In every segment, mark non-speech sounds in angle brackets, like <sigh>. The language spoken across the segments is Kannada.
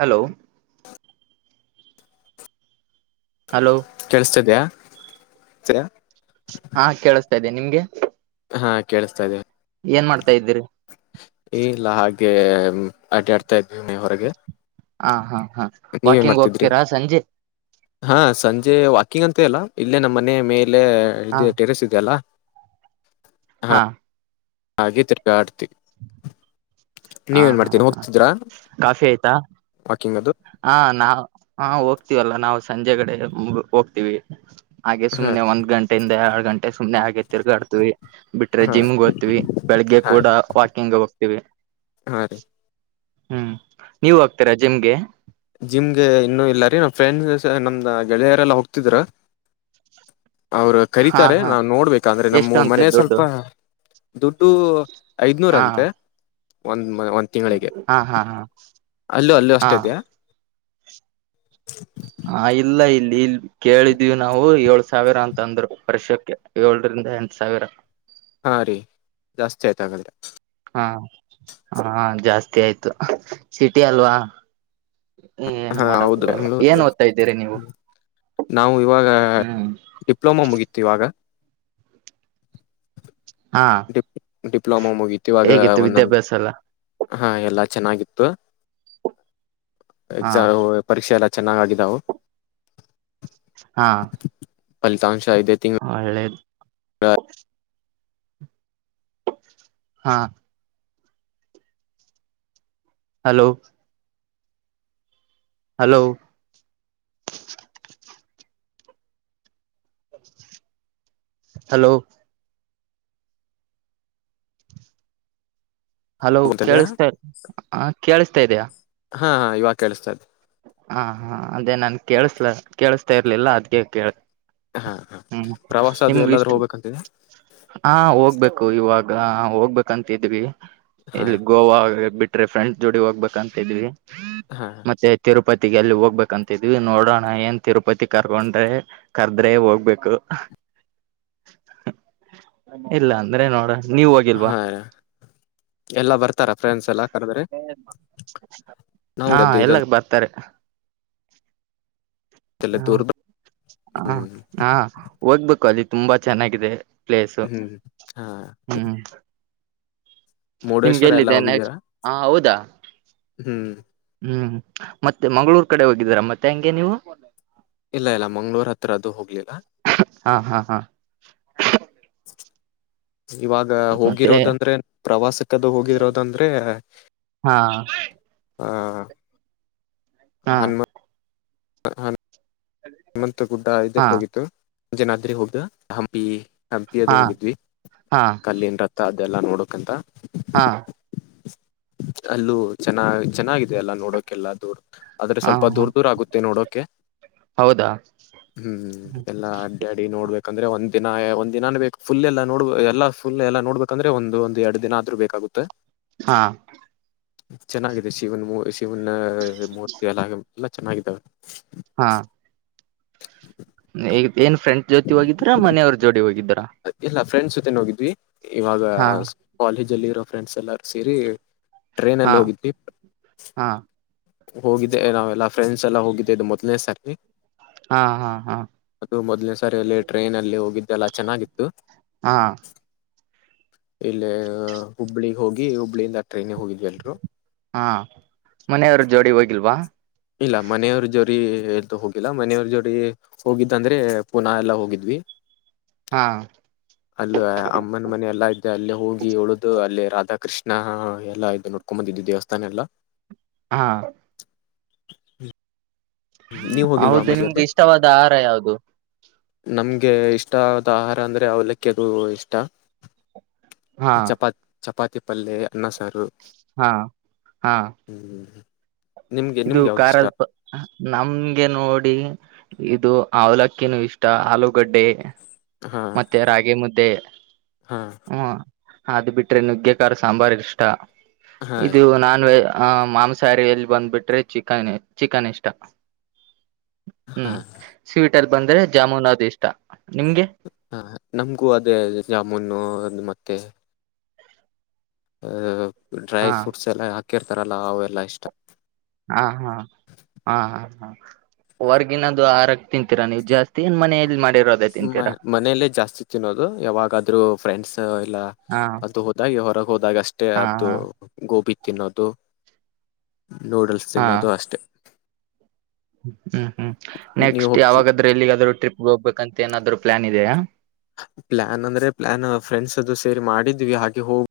ಹಲೋ ಹಲೋ ಕೆಳ್ಸತಿದ್ಯಾ ಹಾ ಕೇಳಸ್ತಾ ಇದ್ದೇನೆ ನಿಮ್ಗೆ ಹಾ ಕೇಳಿಸ್ತಾ ಇದೆ ಏನ್ ಮಾಡ್ತಾ ಇದ್ದೀ್ರರಿ ಈಲ್ಲಾ ಹಾಗೆ ಅಡ್ಡ ಆಡ್ತಾ ಇದ ಇದ್ವಿ ಮೇ ಹೊರಗೆ ಹ ಹಾ ನೀವ ನ್ ವಾಕಿಂಗ್ ಮಾಡ್ತಿದ್ರಿ ಹೋಗ್ತೀರಾ ಸಂಜೆ ಹಾ ಸಂಜೆ ಹಕ್ಕಿಂಗ್ ಅಂತೆ ಅಲ್ಲಾ ಇಲ್ಲೇ ನಮ್ಮ ಮನೆ ಮೇಲೆ ಹಾ ಇ ಟೆರೆಸ್ ಇದೆ ಅಲ್ಲ ಹಾ ಹಾಗೆ ತಿರ್ಗ ಆಡ್ತಿ ಹಾ ನೀವೇಏನ್ ಹಾ ಮಾಡಾ್ತೀರಿಿ ಹಾ ಹೋಗ್ತಿದ್ರಾ ಕಾಫಿ ಆಯ್ತಾ ವಾಕಿಂಗ್ ಅದು ಹಾ ನಾ ಹಾ ಹೋಗ್ತೀವಲ್ಲಾ ನಾವು ಸಂಜೆ ಕಡೆ ಮು ಹೋಗ್ತೀವಿ ಹಾಗೆ ಹಾ ಸುಮನೆ ಒಂದ್ ಗಂಟೆಯಿಂದ ಹ ಸುಮ್ನೆ ಹಾಗೆ ತಿರ್ಗಾಡ್ತವಿ ಬಿಟ್ರೆ ಹಾ ಜಿಮ್ ಓ್ತಿವಿ ಬೆಳಿಗ್ಗೆ ಹಾ ಕೂಡ ವಾಕಿಂಗ್ ಹೋಗ್ತೀವಿ ಹಾ ರೀ ಹ್ಮ್ ನೀವ ಹೋಗ್ತೀರಾ ಜಿಮ್ಗೆ ಜಿಮ್ ಗೆ ಇನ್ನುೂ ಇಲ್ಲಾರಿೀ ನಮ್ಮ್ ಫ್ರೆಂಡ್ ನಮ್ದ ಗೆಳೆಯರೆಲ್ಲಾ ಹೋಗ್ತಿದ್ರ ಭ ಅವರು ಕರೀತಾರೆ ನಾವವು ನೋಡ್ಬೇಕ ಅಂದ್ರೆ ಎಷ್ಟು ನಮ್ಮ ಅಂತೆ ಮನೆ ದುಡ್ಡು ಸ್ವಲ್ಪ ದುಡ್ಡು ಹಾ ಟು--ಐದನೂರಂತ ಒಂದ್ ಟು ಮಗಾ ಒಂದ್ ತಿಂಗಳಿಗೆ. ಹಾ ಹಾ ಹಾ ಅಲ್ಲೂ ಅಲ್ಲೂ ಹಾ ಅಷ್ಟೇ ಇದೆಯಾ ಚಿಪ್ ಹಾ ಇಲ್ಲ ಇಲ್ಲಿ ಇಲ್ ಕೇಳಿದೇವಿ ನಾವು ಏಳ್ ಸಾವಿರ ಅಂತ ಅಂದ್ರು ವರ್ಷಕ್ಕೆ ಏಳುರಿಂದ್ ಇದ ಎಂಟು ಸಾವಿರ ಹಾ ರೀ ಜಾಸ್ತಿ ಆಯ್ತ ಆಗಾದ್ರೆ. ಹಾ ಹಾ ಜಾಸ್ತಿ ಆಯ್ತು ಸಿಟಿ ಅಲ್ವಾ ಏನು ಹಾ ಮಾಡಕು ಹೌದು ಏನ್ ಬೆಂಗಳೂರು ಓದ್ತಾ ಇದ್ದೀರಿ ನೀವು. ನಾವು ಇವಾಗ ಹ್ಮ್ ಡಿಪ್ಲೊಮಾ ಮುಗೀತ್ ಇವಾಗ ಹಾ ಡಿಪ್ ಡಿಪ್ಲೊಮಾ ಮುಗಿತಿ ಇವಾಗ ಹೇಗಿತ್ತು ಒಂದ ನಮ್ದ್ ವಿದ್ಯಾಭ್ಯಾಸ ಎಲ್ಲ ಹಾ ಎಲ್ಲಾ ಚೆನ್ನಾಗಿತ್ತು. ಹಾ ಎಗಸ್ ಪರೀಕ್ಷೆ ಎಲ್ಲ ಚೆನ್ನಾಗಆಗಿದಾವು ಹಾ ಫಲಿತಾಂಶ ಇದೆ ತಿಂಗ್ ಹಾ ಎಳ್ಳೇದು ಟುಕ ಹಾ ಹಲೋ ಹಲೋ ಹಲೋ. ಹಲೋ ಕೇಳಿಸತಾ ಹಾ ಕೇಳಿಸ್ತಾ ಇದೆಯಾ ಹಾ ಹಾ ಇವಾಗ ಕೇಳಿಸ್ತಾ ಇದೆ. ಹಾ ಹಾ ಅದೇ ನನಗೆ ಕೇಳಸ್ಲ ಕೇಳಸ್ತಾ ಇರಲಿಲ್ಲ ಅದ್ಗೆ ಕೇಳದೆ ಹಾ ಹಾ ಹ್ಮ್ ಪ್ರವಾಸ ಅದು ನಿಮ್ಗ ಎಲ್ಲಾದ್ರೂ ಇಷ್ಟು ಹೋಗ್ಬೇಕಂತಿದೆ ಹಾ ಹೋಗಬೇಕು ಇವಾಗ್. ಹಾಆ ಹೋಗಬೇಕಅಂತಇದ್ದೀವಿ ಹಾ ಯಲ್ಲಿ ಗೋವಾ ಬಿಟ್ರೆ ಫ್ರೆಂಡ್ಸ್ ಜೋಡಿ ಹೋಗಬೇಕಅಂತಇದ್ದೀವಿ ಹಾ ತಿರುಪತಿಗೆ ಯಲ್ಲಿ ಹೋಗಬೇಕಅಂತಿದ್ದೀವಿ ನೋಡೋಣ ಏನ್ ತಿರುಪತಿ ಕರ್ಕೊಂಡ್ರೆ ಕರ್ದ್ರೆ ಹೋಗ್ಬೇಕು. ಹ ಹು ಇಲ್ಲ ಅಂದ್ರೆ ನೋಡನ ನೀವ ಹೋಗಿಲ್ವಾ? ಹಾ ಎಲ್ಲಾ ಬರ್ತಾರ ಫ್ರೆಂಡ್ಸ್ ಎಲ್ಲ ಹಾ ಎಲ್ಲ <unintelligible> ಬರ್ತಾರೆ ಎಲ್ಲ ಹಾ ದೂರ್ ಹಾ ಹ್ಮ್ ಹಾ ಹೋಗ್ಬೇಕು ಅಲ್ಲಿ ತುಂಬಾ ಚೆನ್ನಾಗಿದೆ ಪ್ಲೇಸು ಹ್ಮ್ ಹಾ ಹು. ನಿಮ್ಗೆ ಮುರುಡೇಶ್ವರ ಎಲ್ಲ ಎಲ್ಲಿದೆ ಹೋಗಿದ್ದೀರಾ ನೆಕ್ಸ್ಟ್ ಹಾ ಹೌದಾ ಹ್ಮ್ ಹ್ಮ್ ಮತ್ತೆ ಮಂಗಳೂರ ಕಡೆ ಹೋಗಿದ್ದೀರಾ ಮತ್ತೆ ಹಂಗೆ ನೀವು ಇಲ್ಲ ಇಲ್ಲ ಮಂಗ್ಗಳೂರ್ ಹತ್ರ ಅದು ಹೋಗಲಿಲ್ಲಾ ಹಾ ಹಾ ಹಾ <unintelligible> ಲುಚ್ಛ ಇವಾಗ ಮತ್ತೆ ಹೋಗಿರೋದಂದ್ರೆ ಪ್ರವಾಸಕ್ಕದು ಹೋಗಿರೋದಂದ್ರೆ ಹಾಇಗ್ಯ ಹಾಆ ಹಾ ಹಾ ಹನುಮಂತ ಗುಡ್ಡ ಹಾ ಇದಕ್ಕ ಹೋಗಿತ್ತು. ಜನಾದ್ರಿ ಹೌದ್ ಹಂಪಿ ಹಂಪಿ ಅದು ಹಾ ಹೋಗಿದ್ವಿ ಹಾ ಕಲ್ಲಿ ನ್ ರತ್ತ ಎಲ್ಲಾ ನೋಡಕಂತ ಹಾ ಅಲ್ಲೂ ಚೆನ್ನಾ ಚೆನ್ನಾಗಿದೆ ಎಲ್ಲ ನೋಡೋಕೆಲ್ಲ ದುರತ ಆದ್ರೆ ಹಾ ಸ್ವಲ್ಪ ಹಾ ದೂರ್ ದೂರ ಆಗುತ್ತೆ ನೋಡೋಕೆ ಹೌದಾ ಹ್ಮ್ ಹು ಹು ಎಲ್ಲಾ ಅಡ್ಯಾಡಿ ನೋಡ್ಬೇಕಂದ್ರೆ ಒಂದದಿನ ಒಂದಿನಾನೇ ಬೇಕ ಫುಲ್ ಎಲ್ಲ ನೋಡ್ ಎಲ್ಲ ಫುಲ್ ಎಲ್ಲ ನೋಡ್ಬೇಕಂದ್ರೆ ಒಂದು ಒಂದ ಎರಡ್ ದಿನ ಆದ್ರೂ ಬೇಕಾಗುತ್ತೆ. ಹಾ ಚೆನ್ನಾಗಿದೆ ಶಿವನ್ ಮುರ ಶಿವನ್ ಮೂರ್ತಿ ಎಲ್ಲಮೂರ್ತಿ ಎಲ್ಲ ಚೆನ್ನಾಗಿದ್ದಾವೆ ಹಾ ಈ ಏನ್ ಫ್ರೆಂಡ್ ಜೋತಿ ಹೋಗಿದ್ದರ ಮನೆಯವ್ರ ಜೋಡಿ ಹೋಗಿದ್ದಾರಾ ಇಲ್ಲ ಫ್ರೆಂಡ್ಸ್ ಜೊತೆ ನೋಗಿದ್ವಿ ಇವಾಗ ಕಾಲೇಜ ಅಲ್ಲಿ ಇರೋ ಫ್ರೆಂಡ್ಸ್ ಎಲ್ಲಾರು ಸೇರಿ ಹಾ ಟ್ರೇನಲ್ಲಿ ಹೋಗಿದ್ದವಿ ಹಾ ಹೋಗಿದ್ದೆ ನಾವೆಲ್ಲಾ ಫ್ರೆಂಡ್ಸ್ ಎಲ್ಲಾ ಹೋಗಿದ್ದೆ ಇದದು ಮೊದ್ನೇ ಸಾಕ್ತಿವಿ ಹಾ ಹಾ ಹಾ ಅದು ಮೊದ್ನೇ ಸಾರಲ್ಲಿ ಟ್ರೈನ್ ಅಲ್ಲಿ ಹೋಗಿದ್ದೆಲ್ಲ ಚೆನ್ನಾಗಿತ್ತು ಹಾ ಇಲ್ಲೇ ಹುಬ್ಬಳಿಗೆ ಹೋಗಿ ಹುಬ್ಳಿಯಿಂದ ಟ್ರೈನ್ಿಗೆ ಹೋಗಿದ್ವಿ ಎಲ್ರು ಹಾ ಮನೆಯವ್ರ ಜೋಡಿ ಹೋಗಿಲ್ವಾ ಇಲ್ಲ ಮನೆಯವ್ರ ಜೋರಿ ಎ್ದು ಹೋಗಿಲ್ಲ ಮನೆಯವ್ರ ಜೋರಿ ಹೋಗಿದ್ದಂದ್ರೆ ಪುನಃ ಎಲ್ಲ ಹೋಗಿದ್ವಿ <unintelligible> ಹಾ ಅಲ್ಲ ಅಮ್ಮನ ಮನೆ ಎಲ್ಲಾ ಇದ್ದೆ ಅಲ್ಲಿೇ ಹೋಗಿ ಉಳಿದು ಅಲ್ಲಿ ರಾಧಾಕೃಷ್ಣ ನಾ ಎಲ್ಲಾ ಇದದು ನೋಡ್ಕೊಂಡ ಬಂದಿದ್ದಿ ದೇವಸ್ಥಾನ ಎಲ್ಲ ಹಾ ಹ್ಮ್ ಹೌದು ನಿಮಗೆ ಇಷ್ಟವಾದ ಆಹಾರ ಯಾದು ನಮ್ಗೆ ಇಷ್ಟ ಆದ ಆಹಾರ ಅಂದ್ರೆ ಅವಲಿಕ್ಕೆ ಅದು ಇಷ್ಟ ಹಾ ಚಪಾತಿ ಪಲ್ಲೆಯ ಎನ್ನ ಸಾರ ಹಾ ಹಾ ಹ ಇದು ಖಲ್ಪ ನಮ ಹಗೆ ನೋಡಿ ಇದು ಅವಲಕ್ಕಿನೂ ಇಷ್ಟ ಆಲೂಗಡ್ಡೆ ಹಾ ಮತ್ತೆ ರಾಗಿ ಮುದ್ದೆ ಹಾ ಹ ಅದು ಬಿಟ್ರಿ ನುಗ್ಗೆಖಾರ್ ಸಾಂಬಾರ್ ಇಷ್ಟ ಹಾ ಇದು ನಾನ್ ವಜ ಹ ಮಾಂಸಾಹಾರ ಎಲ್ಲಿ ಬಂದ್ಬಿಟ್ರೆ ಚಿಕನ್ ಚಿಕನ್ ಇಷ್ಟ ಹಾ ಹ್ಮ್ ಸ್ವೀಟ್ ಅಲ್ಲಿ ಬಂದ್ರೆ ಜಾಮೂನ್ ಅದು ಇಷ್ಟ ನಿಮ್ಗೆ ಹಾ ನಮ್ಗೂ ಅದೇ ಜಾಮೂನು ಮತ್ತೆ ಅಹ ಡ್ರೈ ಹಾ ಫ್ರೂಟ್ಸ್ ಎಲ್ಲ ಹಾಕಿರ್ತಾರಲ್ಲ ಅವೆಲ್ಲಾ ಇಷ್ಟ ಹಾ ಹಾ ಹಾ ಹ ಹ ಹೊರ್ಗಿನದು ಆರಗ್ ತಿಂತೀರಾ ನೀವು್ ಜಾಸ್ತಿ ಏನ್ ಮನ ಮಾಡ ಮನೆಯಲ್ಲೇ ಜಾಸ್ತಿ ತಿನ್ನೋದು ಯಾವಾಗಾದ್ೂ ಫ್ರೆಂಡ್ಸ್ ಎಲ್ಲ ಹಾ ಅದು ಹೋದಾಗ ಯ ಹೊರಗೆ ಹೋದಾಗ ಅಷ್ಟೇ ಹಾ ಅದು ಹಾ ಗೋಬಿ ತಿನ್ನೋದು ನೂಡಲ್ಸ್ ಹಾ ತಿನ್ನೋದು ಅಷ್ಟೆ ಹ್ಮ್ ಹ್ಮ್ ನೀವು ನೆಕ್ಸ್ಟ್ ಹೋಗ್ತಿ ಯಾವಾಗಾದ್ರೂ ಎಲ್ಲಿಗಾದ್ರೂ ಟ್ರಿಪ್ಗೆ ಹೋಗ್ಬೇಕಂತ ಏನಾದ್ೂ ಪ್ಲಾನ್ದೆಾ ಪ್ಲ್ಯಾನ್ ಅಂದ್ರೆ ಪ್ಲ್ಾನ್ ಫ್ರೆಂಡ್ಸ್ ಅದು ಸೇರಿ ಮಾಡಿದ್ವಿ ಹಾಗೆ ಹೋಗ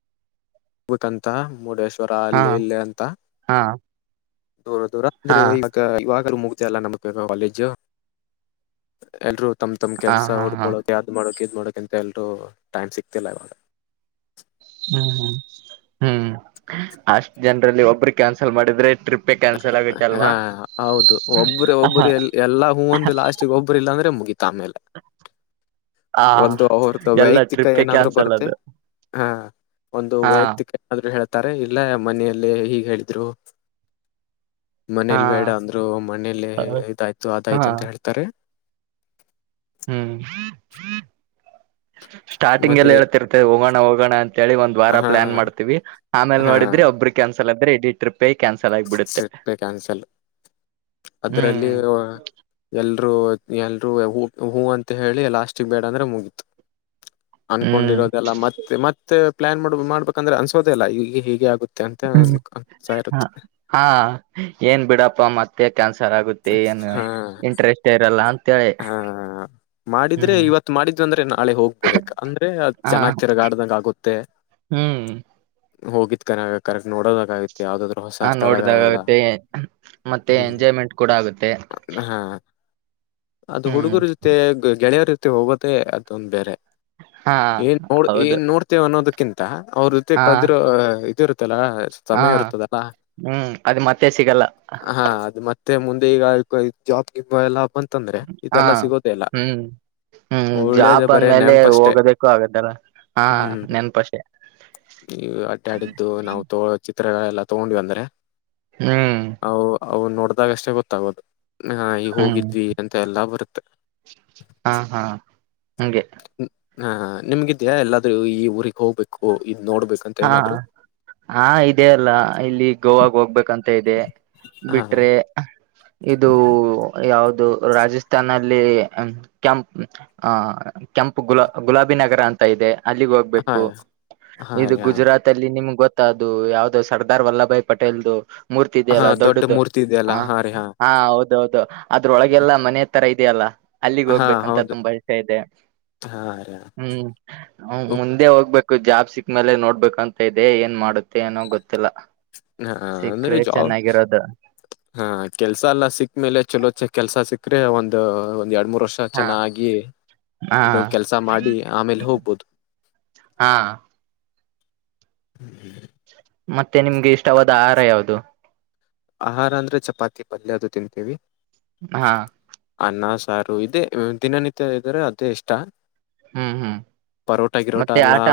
ಬಕಂತ ಮುರುಡೇಶ್ವರ ಹಾ ಅಲ್ಲಿ ಇಲ್ಲಿ ಅಂತ ಹಾ ದೂರ ದೂರ ಹಾ ಅಂದ್ರೆ ಇವಾಗವ ೂ ಮುಗತ ಅಲ್ಲ ನಮ ಕಾಲೇಜು ಎಲ್ರುೂ ತಮ್ ತಮ್ ಹಾ ಕೆಲಸ ಹಾ ಹಾ ಹುಡ್ಕೊಳೋಕ್ ಯ್ದ್ ಮಾಡಕ ಇದ್ ಮಾಡಕಂತ ಎಲ್ರೂ ಟೈಮ್ ಸಿಕ್ತಿಲ್ಲ ಇವಾಗ ಹ್ಮ ಹ್ಮ್ ಅಷ್ಟ ಜನರಲ್ಲಿ ಒಬ್ಬರು ಕ್ಯಾನ್ಸಲ್ ಮಾಡಿದ್ರೆ ಟ್ರಿಪ್ ಹಾ ಹೌದು ಒಬ್ಬ್ರ ಒಬ್ಬರು ಎ ಎಲ್ಲಾ ಹೂ ಒಂದು ಲಾಸ್ಟಿಗೆ ಒಬ್ಬರು ಇಲ್ಲಾಂದ್ರೆ ಗೀತಾ ಮೇಲೆ ಹಾ ಅವ್ರದ್ದ ಎಲ್ಲ ವೈಯಕ್ತಿಕ ಟ್ರಿಪ್ಪೇ ಏನಾದ್ರು ಕ್ಯಾನ್ಸಲ್ ಬರುತ್ತೆ ಅದು ಹಾ ಒಂದು ಹಾ ವೈಯಕ್ತಿಕ ಏನಾದ್ರು ಹೇಳ್ತಾರೆ ಇಲ್ಲ ಮನಲ್ಲೇ ಹೀಗ್ ಹೇಳಿದ್ರು ಹಾ ಮನೇಲಿ ಬೇಡ ಅಂದ್ರು ಮನೇಲ್ಲ ಇದಾಯ್ತು ಹಾ ಅದಾಯ್ತು ಅಂತ ಹೇಳ್ತಾರೆ ಹ್ಮ್ ಸ್ಟಾರ್ಟಿಂಗ್ ಮತ್ತೆ ಎಲ್ಲ ಹೇಳ್ತಿರ್ತ ಹೋಗೋಣ ಹೋಗೋಣ ಅಂತ ಅಂತೇಳಿ ಒಂದ ವಾರ ಹಾ ಪ್ಲಾನ್ ಮಾಡ್ತೀವಿ ಆಮೇಲೆ ಹಾ ನೋಿದ್ರೆ ಒಬ್ಬರು ಕ್ಯಾನ್ಸಲ್ ಆದ್ರ ಇಡೀ ಟ್ರಿಪ್ ಬೈ ಕ್ಯಾನ್ಸಲ್ ಆಗಬಿಡುತ್ತೆ ಅದರಲ್ಲಿ ಎ ಎಲ್ರು ಎಲ್ರು ಹ ಹೂ ಅಂತ ಹೇಳಿ ಲಾಸ್ಟಿಕ್ ಬೇಡ ಅಂದ್ರೆ ಮುಗತು ಹ್ಮ್ ಅನ್ಕೊಂಡಿರೋದೆಲ್ಲ ಮತ್ತೆ ಮತ್ತೆ ಪ್ಲಾನ್ ಮಾಡ ಮಾಡ್ಬೇಕಂದ್ರೆ ಅನ್ಸೋದಲ್ಲ ಈ ಹೇಗೆ ಆಗುತ್ತೆ ಅಂತ ಅನ್ಸಾ ಹ ಇರುತ್ತೆ ಹಾ ಏನ್ ಬಿಡಪ್ಪ ಮತ್ತೆ ಕನ್ಸ ಸರಾಗುತ್ತೆ ಏನು ಹಾ ಇಂಟ್ರೆಸ್ಟ್ ಇರಲ್ಲ ಅಂತೇಳಿ ಹಾ ಮಾಡಿದ್ರೆ ಹ್ಮ್ ಇವತ್ ಮಾಡಿದ್ವಿ ಅಂದ್ರೆ ನಾಳೆ ಹೋಗ್ಬಿಡ್ಬೇಕ್ ಅಂದ್ರೆ ಅದ ಹ ಚೆನ್ನಾಗ್ ತಿರ್ಗಾಡ್ದಂಗ ಆಗುತ್ತೆ ಹ್ಮ್ ಹೋಗಿದ್ ಕನಗ ಕರೆಕ್ಟ್ ನೋಡೋದಾಗ ಆೈತಿ ಯಾವ್ದಾದ್ರು ಹೊಸ ಹ ನೋಡ್ದಾಗ ಸ್ಥಳಗಳೆಲ್ಲ ಆಗುತ್ತೆ ಮತ್ತೆ ಹ್ಮ್ ಎಂಜಾಯ್ಮೆಂಟ್ ಕೂಡ ಆಗುತ್ತೆ ಹಾ ಅದು ಹ್ಮ್ ಹುಡುಗರ ಜೊತೆ ಗೆಳೆಯರ ಜೊತೆ ಹೋಗೋದೇ ಅದೊಂದು ಬೇರೆ ಹಾ ಏನ್ ನೋಡ್ ಹೌದು ಏನ್ ನೋಡ್ತೇವ ಅನ್ನೋದಕ್ಕಿಂತ ಅವ್ರ ಜೊತೆ ಹಾ ಕಳೆದಿರೋ ಇದರು ಇಲ್ಲ ಹಾ ಸಮಯ ಇರ್ತದಲ್ಲ ಹ್ಮ್ ಅದು ಮತ್ತೆ ಸಿಗಲ್ಲ ಹಾ ಅದು ಮತ್ತೆ ಮತ್ತೆ ಮುಂದೆ ಈಗ ಜಾಬ್ ನಿ ಎಲ್ಲ ಬಂತಂದ್ರೆ ಹಾ ಇದೆಲ್ಲಾ ಸಿಗೋದೇ ಇಲ್ಲ ಹ್ಮ್ ಹ್ಮ್ ಒಳ್ಳೇದ ಜಾಬ್ ಬರೇ ಬಂದ್ಮೇಲೆ ನೆನಪಷ್ಟೇ ಹೋಗೋದಕ್ಕು ಆಗತ್ತಲ್ಲ ಹಾ ನೆನ್ಪ ಅಷ್ಟೇ ನೀವು ಅಡ್ಡ ಆಡಿದ್ದು ನಾವು ತೋಗೋಳೋ ಚಿತ್ರಗಳೆಲ್ಲ ತಗೊಂಡ್ವಿ ಅಂದ್ರೆ ಹ್ಮ್ ನಾವುಅಷ್ಟೇ ಗೊತ್ತಾಗೋದು ನ ಈಗ್ ಹ್ಮ್ ಹೋಗಿದ್ವಿ ಅಂತ ಎಲ್ಲ ಬರುತ್ತೆ. ಹಾ ಹಾ ಹಗೆ. ಹಾ ನಿಮ್ಗಿದ್ಯಾಾ ಎಲ್ಲಾದ್ೂ ಈ ಊರಿಗ್ ಹೋಗ್ಬೇಕು. ನೋಡ್ಬೇಕಂತ ಹಾ ಏನಾದ್ರು ಹಾ ಇದೆ ಅಲ್ಲ ಇಲ್ಲಿ ಗೋವಾಗ ಹೋಗ್ಬೇಕಂತ. ಇದೆ ಹಾ ಬಿಟ್ರೆ ಇದು. ಯಾದು ರಾಜಸ್ಥಾನಲ್ಲಿ ಕೆಂಪ್ ಕೆಂಪ್ ಗುಲಾಬಿ ಗುಲಾಬಿ ನಗರ ಅಂತ ಇದೆ ಅಲ್ಲಿಗೆ ಹಾ ಹೋಗ್ಬೇಕು ಹಾ ಇದು. ರೀ ಹಾ ಗುಜರಾತ್ ಅಲ್ಲಿ ನಿಮ್ಗೆ ಗೊತ್ತ ಮ ಅದು ಯಾವದೋ ಸರ್ದಾರ್ ವಲ್ಲಭ ಭಾಯ್ ಪಟೇಲ್ದು. ಮೂರ್ತಿ ಹಾ ಇದೆಯಲ್ಲ ದೊಡ್ಡ ದೊಡ್ಡದು ಮೂರ್ತಿ ಇದೆಯಲ್ಲ ಹ ಹಾ ರೀ ಹಾ ಹೌದ ಹೌದು ಅದ್ರೊಳಗೆಲ್ಲ ಮನೆ. ತರ ಇದೆಯಲ್ಲ. ಅಲ್ಲಿಗ್ ಹಾ ಹೋಗ್ಬೇಕಂತ ಹೌದು ತುಂಬಾ ಇಷ ಇದೆ ಹಾ ರ ಹ್ಮ್ ಮುಂದೆ ಹೋಗ್ಬೇಕ. ಜಾಬ್ ಸಿಕ್ ಮೇಲೆ ನೋಡ್ಬೇಕಂತ ಇದೆ ಏನ್ ಮಾಡುತ್ತೆ ಏನೋ ಗೊತ್ತ. ಹಾ ಅಂದ್ರ ಜಾಬ್ ಚೆನ್ನಾಗಿರೋದು ಹಾ ಕೆಲ್ಸ ಎಲ್ಲಾ ಸಿಕ್ಮೇಲೆ ಚಲೋ ಚೆ ಕೆಲ್ಸ ಸಿಕ್ಕ್ರೆ ಒಂದ್ ಒಂದ್ ಎರಡ್ ಮೂರ್. ವರ್ಷ ಹಾ ಚೆನ್ನಾಗಿ ಹಾ ಇದೊ ಕೆಲ್ಸ ಮಾಡಿ ಆಮೇಲೆ ಹೋಗ್ಬೋುದು. ಹಾ. ಹ್ಮ್ ಹ್ಮ್. ಮತ್ತೆ ನಿಮ್ಗೆ ಇಷ್ಟವಾದ ಆಹಾರ ಯಾವುದು. ಆಹಾರ ಅಂದ್ರೆ ಚಪಾತಿ ಪಲ್ಯ ಅದು ತಿಂತೇವಿ. ಹಾ. ಅನ್ನ ಸಾರು ಇದೇ ದಿನನಿತ್ಯ ಇದ್ರೆ ಅದೇ ಇಷ್ಟ. ಹ್ಮ್ ಹ್ಮ್ ಪರೋಟ ಗಿರೋಟ ಮತ್ತೆ ಎಲ್ಲಾ ಆಟ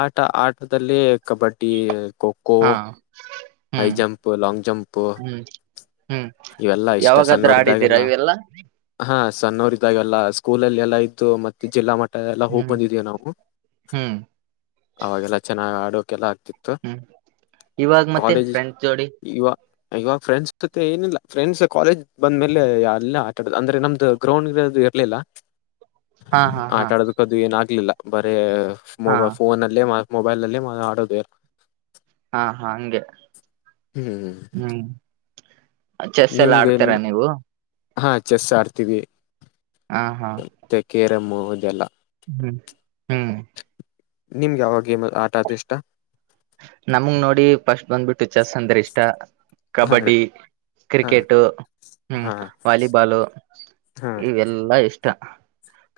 ಆಟ ಆಟದಲ್ಲಿ. ಕಬಡ್ಡಿ ಖೋಖೋ ಹಾ ಹೈ ಹ್ಮ್ ಜಂಪ್ ಲಾಂಗ್ ಜಂಪ್. ಹ್ಮ್ ಹ್ಮ್ ಇವೆಲ್ಲಾ ಇಷ್ಟ ಯಾವಾಗಾದ್ರೂ ಆಡಿದ್ದೀರಾ ಸಣ್ಣೋರ್ದಾಗೆಲ್ಲ ಇವೆಲ್ಲಾ ಹಾ. ಸಣ್ಣೋರ್ ಇದಾಗೆಲ್ಲ ಸ್ಕೂಲ್ ಅಲ್ಲಿ ಎಲ್ಲ ಇದ್ದು ಮತ್ತೆ ಜಿಲ್ಲಾ ಮಟ್ಟ. ಎಲ್ಲ ಹೋಗಿ ಹ್ಮ್ ಬಂದಿದೀವಿ ನಾವು ಹ್ಮ್ ಅವಾಗೆಲ್ಲ ಚೆನ್ನಾಗಿ್ ಆಡೋಕೆಲ್ಲ. ಹ್ಮ್ ಇವಾಗ ಮತ್ತೆ ಕಾಲೇಜ್ ಫ್ರೆಂಡ್ಸ್ ಜೋಡಿ ಇವಾಗ ಇವಾಗ ಫ್ರೆಂಡ್ಸ್ ಜೊತೆ ಏನಿಲ್ಲ. ಫ್ರೆಂಡ್ಸ್ ಕಾಲೇಜ್ ಬಂದ ಮೇಲೆ ಎಲ್ಲ ಆಟಾ ಅಂದ್ರೆ ನಮ್ದು ಗ್ರೌಂಡ್ ಇರೋದು ಇರ್ಲಿಲ್ಲ. ಹಾ ಹಾ ಹಾ ಆಟ ಆಡೋದಕ್ಕ ಅದು ಏನ ಆಗ್ಲಿಲ್ಲ ಬರೇ ಹಾ ಮೊಬ ಫೋನಲ್ಲೇ. ಮೊಬೈಲ್ ಅಲ್ಲಿ ಆಡೋದು ಹಾ ಹಾ ಹಂಗೆ ಹ್ಮ್ ಹ್ಮ್ ಚೆಸ್ ಎಲ್ಲ ನಿಮ್ಗೆ ಆಡ್ತೀರಾ ನೀವು. ಹಾ ಚೆಸ್ ಆಡ್ತೀವಿ ಹಾ ಹಾ ಕೆೇರಮ್ ಅದೆಲ್ಲಾ ಹ್ಮ್ ಹ್ಮ್ ನಿಮ್ಗೆ ಯಾವಾಗ ಗೇಮ್ ಆಟ ಆದ್ರೆ ಇಷ್ಟ. ನಮಗ್ ನೋಡಿ ಫಸ್ಟ್ ಬಂದ್ಬಿಟ್ಟು ಚೆಸ್ ಅಂದ್ರೆ ಇಷ್ಟ ಹ ಕಬಡ್ಡಿ. ಹಾ ಕ್ರಿಕೆಟು ಹ್ಮ್ ಹಾ ವಾಲಿಬಾಲು ಹಾ ಇವೆಲ್ಲಾ ಇಷ್ಟ.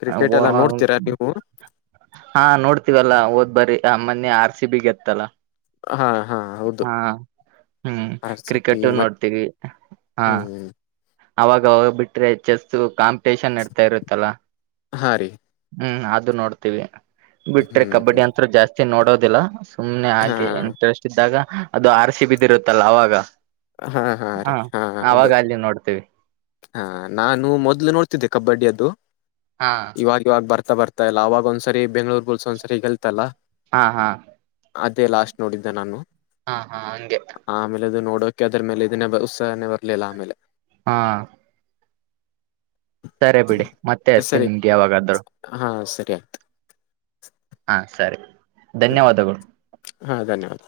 ಕ್ರಿಕೆಟ್ ಎಲ್ಲ ನೋಡ್ತೀರಾ ನೀವು ಹಾ ನೋಡ್ತೀವಲ್ಲ. ಬರಿೀ ಆ ಮನೆಿ ಆರ್ ಸಿ ಬಿ ಎತ್ತಲ್ಲ. ಹಾ ಹಾ ಹೌದು. ಹ್ಮ್ ಆ ಸಿ ಕ್ರಿಕೆಟ್ ಮ ಹ್ಮ್. ಅವಾಗ ಹೋಗ್ ಬಿಟ್ರೆ ಚೆಸ್ಸ ಕಾಂಪಿಟೇಷನ್ ನಡ್ತಾ ಇರುತ್ತಲ್ಲ. ಹಾಂ ರೀ. ಹ್ಮ್ ಅದು ನೋಡ್ತೀವಿ ಬಿಟ್ರೆ ಕಬಡ್ಡಿ ಹ್ಮ್ ಅಂತೂ ಜಾಸ್ತಿ. ನೋಡೋದಿಲ್ಲ ಸುಮ್ನೆ ಹಾ ಹಾಗೆ ಇಂಟ್ರೆಸ್ಟ್ ಇದ್ದಾಗ ಅದು ಆರ್ರಿಸಿ ಬಿದ್. ಇರುತ್ತಲ್ಲ ಅವಾಗ ಹಾ ಹಾ ರೀ ಹೌದು ಅವಾಗ ಅಲ್ಲಿ ನೋಡ್ತೇವಿ. ಹಾ ನಾನು ಮೊದ್ಲು ನೋಡ್ತಿದ್ದೆ ಕಬಡ್ಡಿಿಯ ಅದ್ದು ಹಾ ಇವಾಗ ಇವಾಗ ಬರ್ತಾ ಬರ್ತಾ. ಇ ಇಲ್ಲ ಅವಾಗ ಒಂದ್ಸರಿ ಬೆಂಗಳೂರುಒಂದಸರಿ ಗೆಲ್ತಲ್ಲ ಹಾ ಹಾ ಅದೇ ಲಾಸ್ಟ್ ನೋಡಿದ್ದೆ ನಾನು ಹಾ ಹಾ ಹಂಗೆ ಆಮೇಲೆ ಅದು ನೋಡೋಕೆ ಅದ್ರ ಮೇಲೆ ಇದನ್ನೇ ಉತ್ಸಾವೇ ಬರಲಿಲ್ಲ ಆಮೇಲೆ ಹಾ ಸರಿ ಬಿಡಿ ಮತ್ತೆ ಅಷ್ಟತಿ ನಿಮ್ಗೆ ಯಾವಾಗಾದ್ ಕ ಹಾ ಸರಿ ಧನ್ಯವಾದಗಳು ಹಾ ಧನ್ಯವಾದ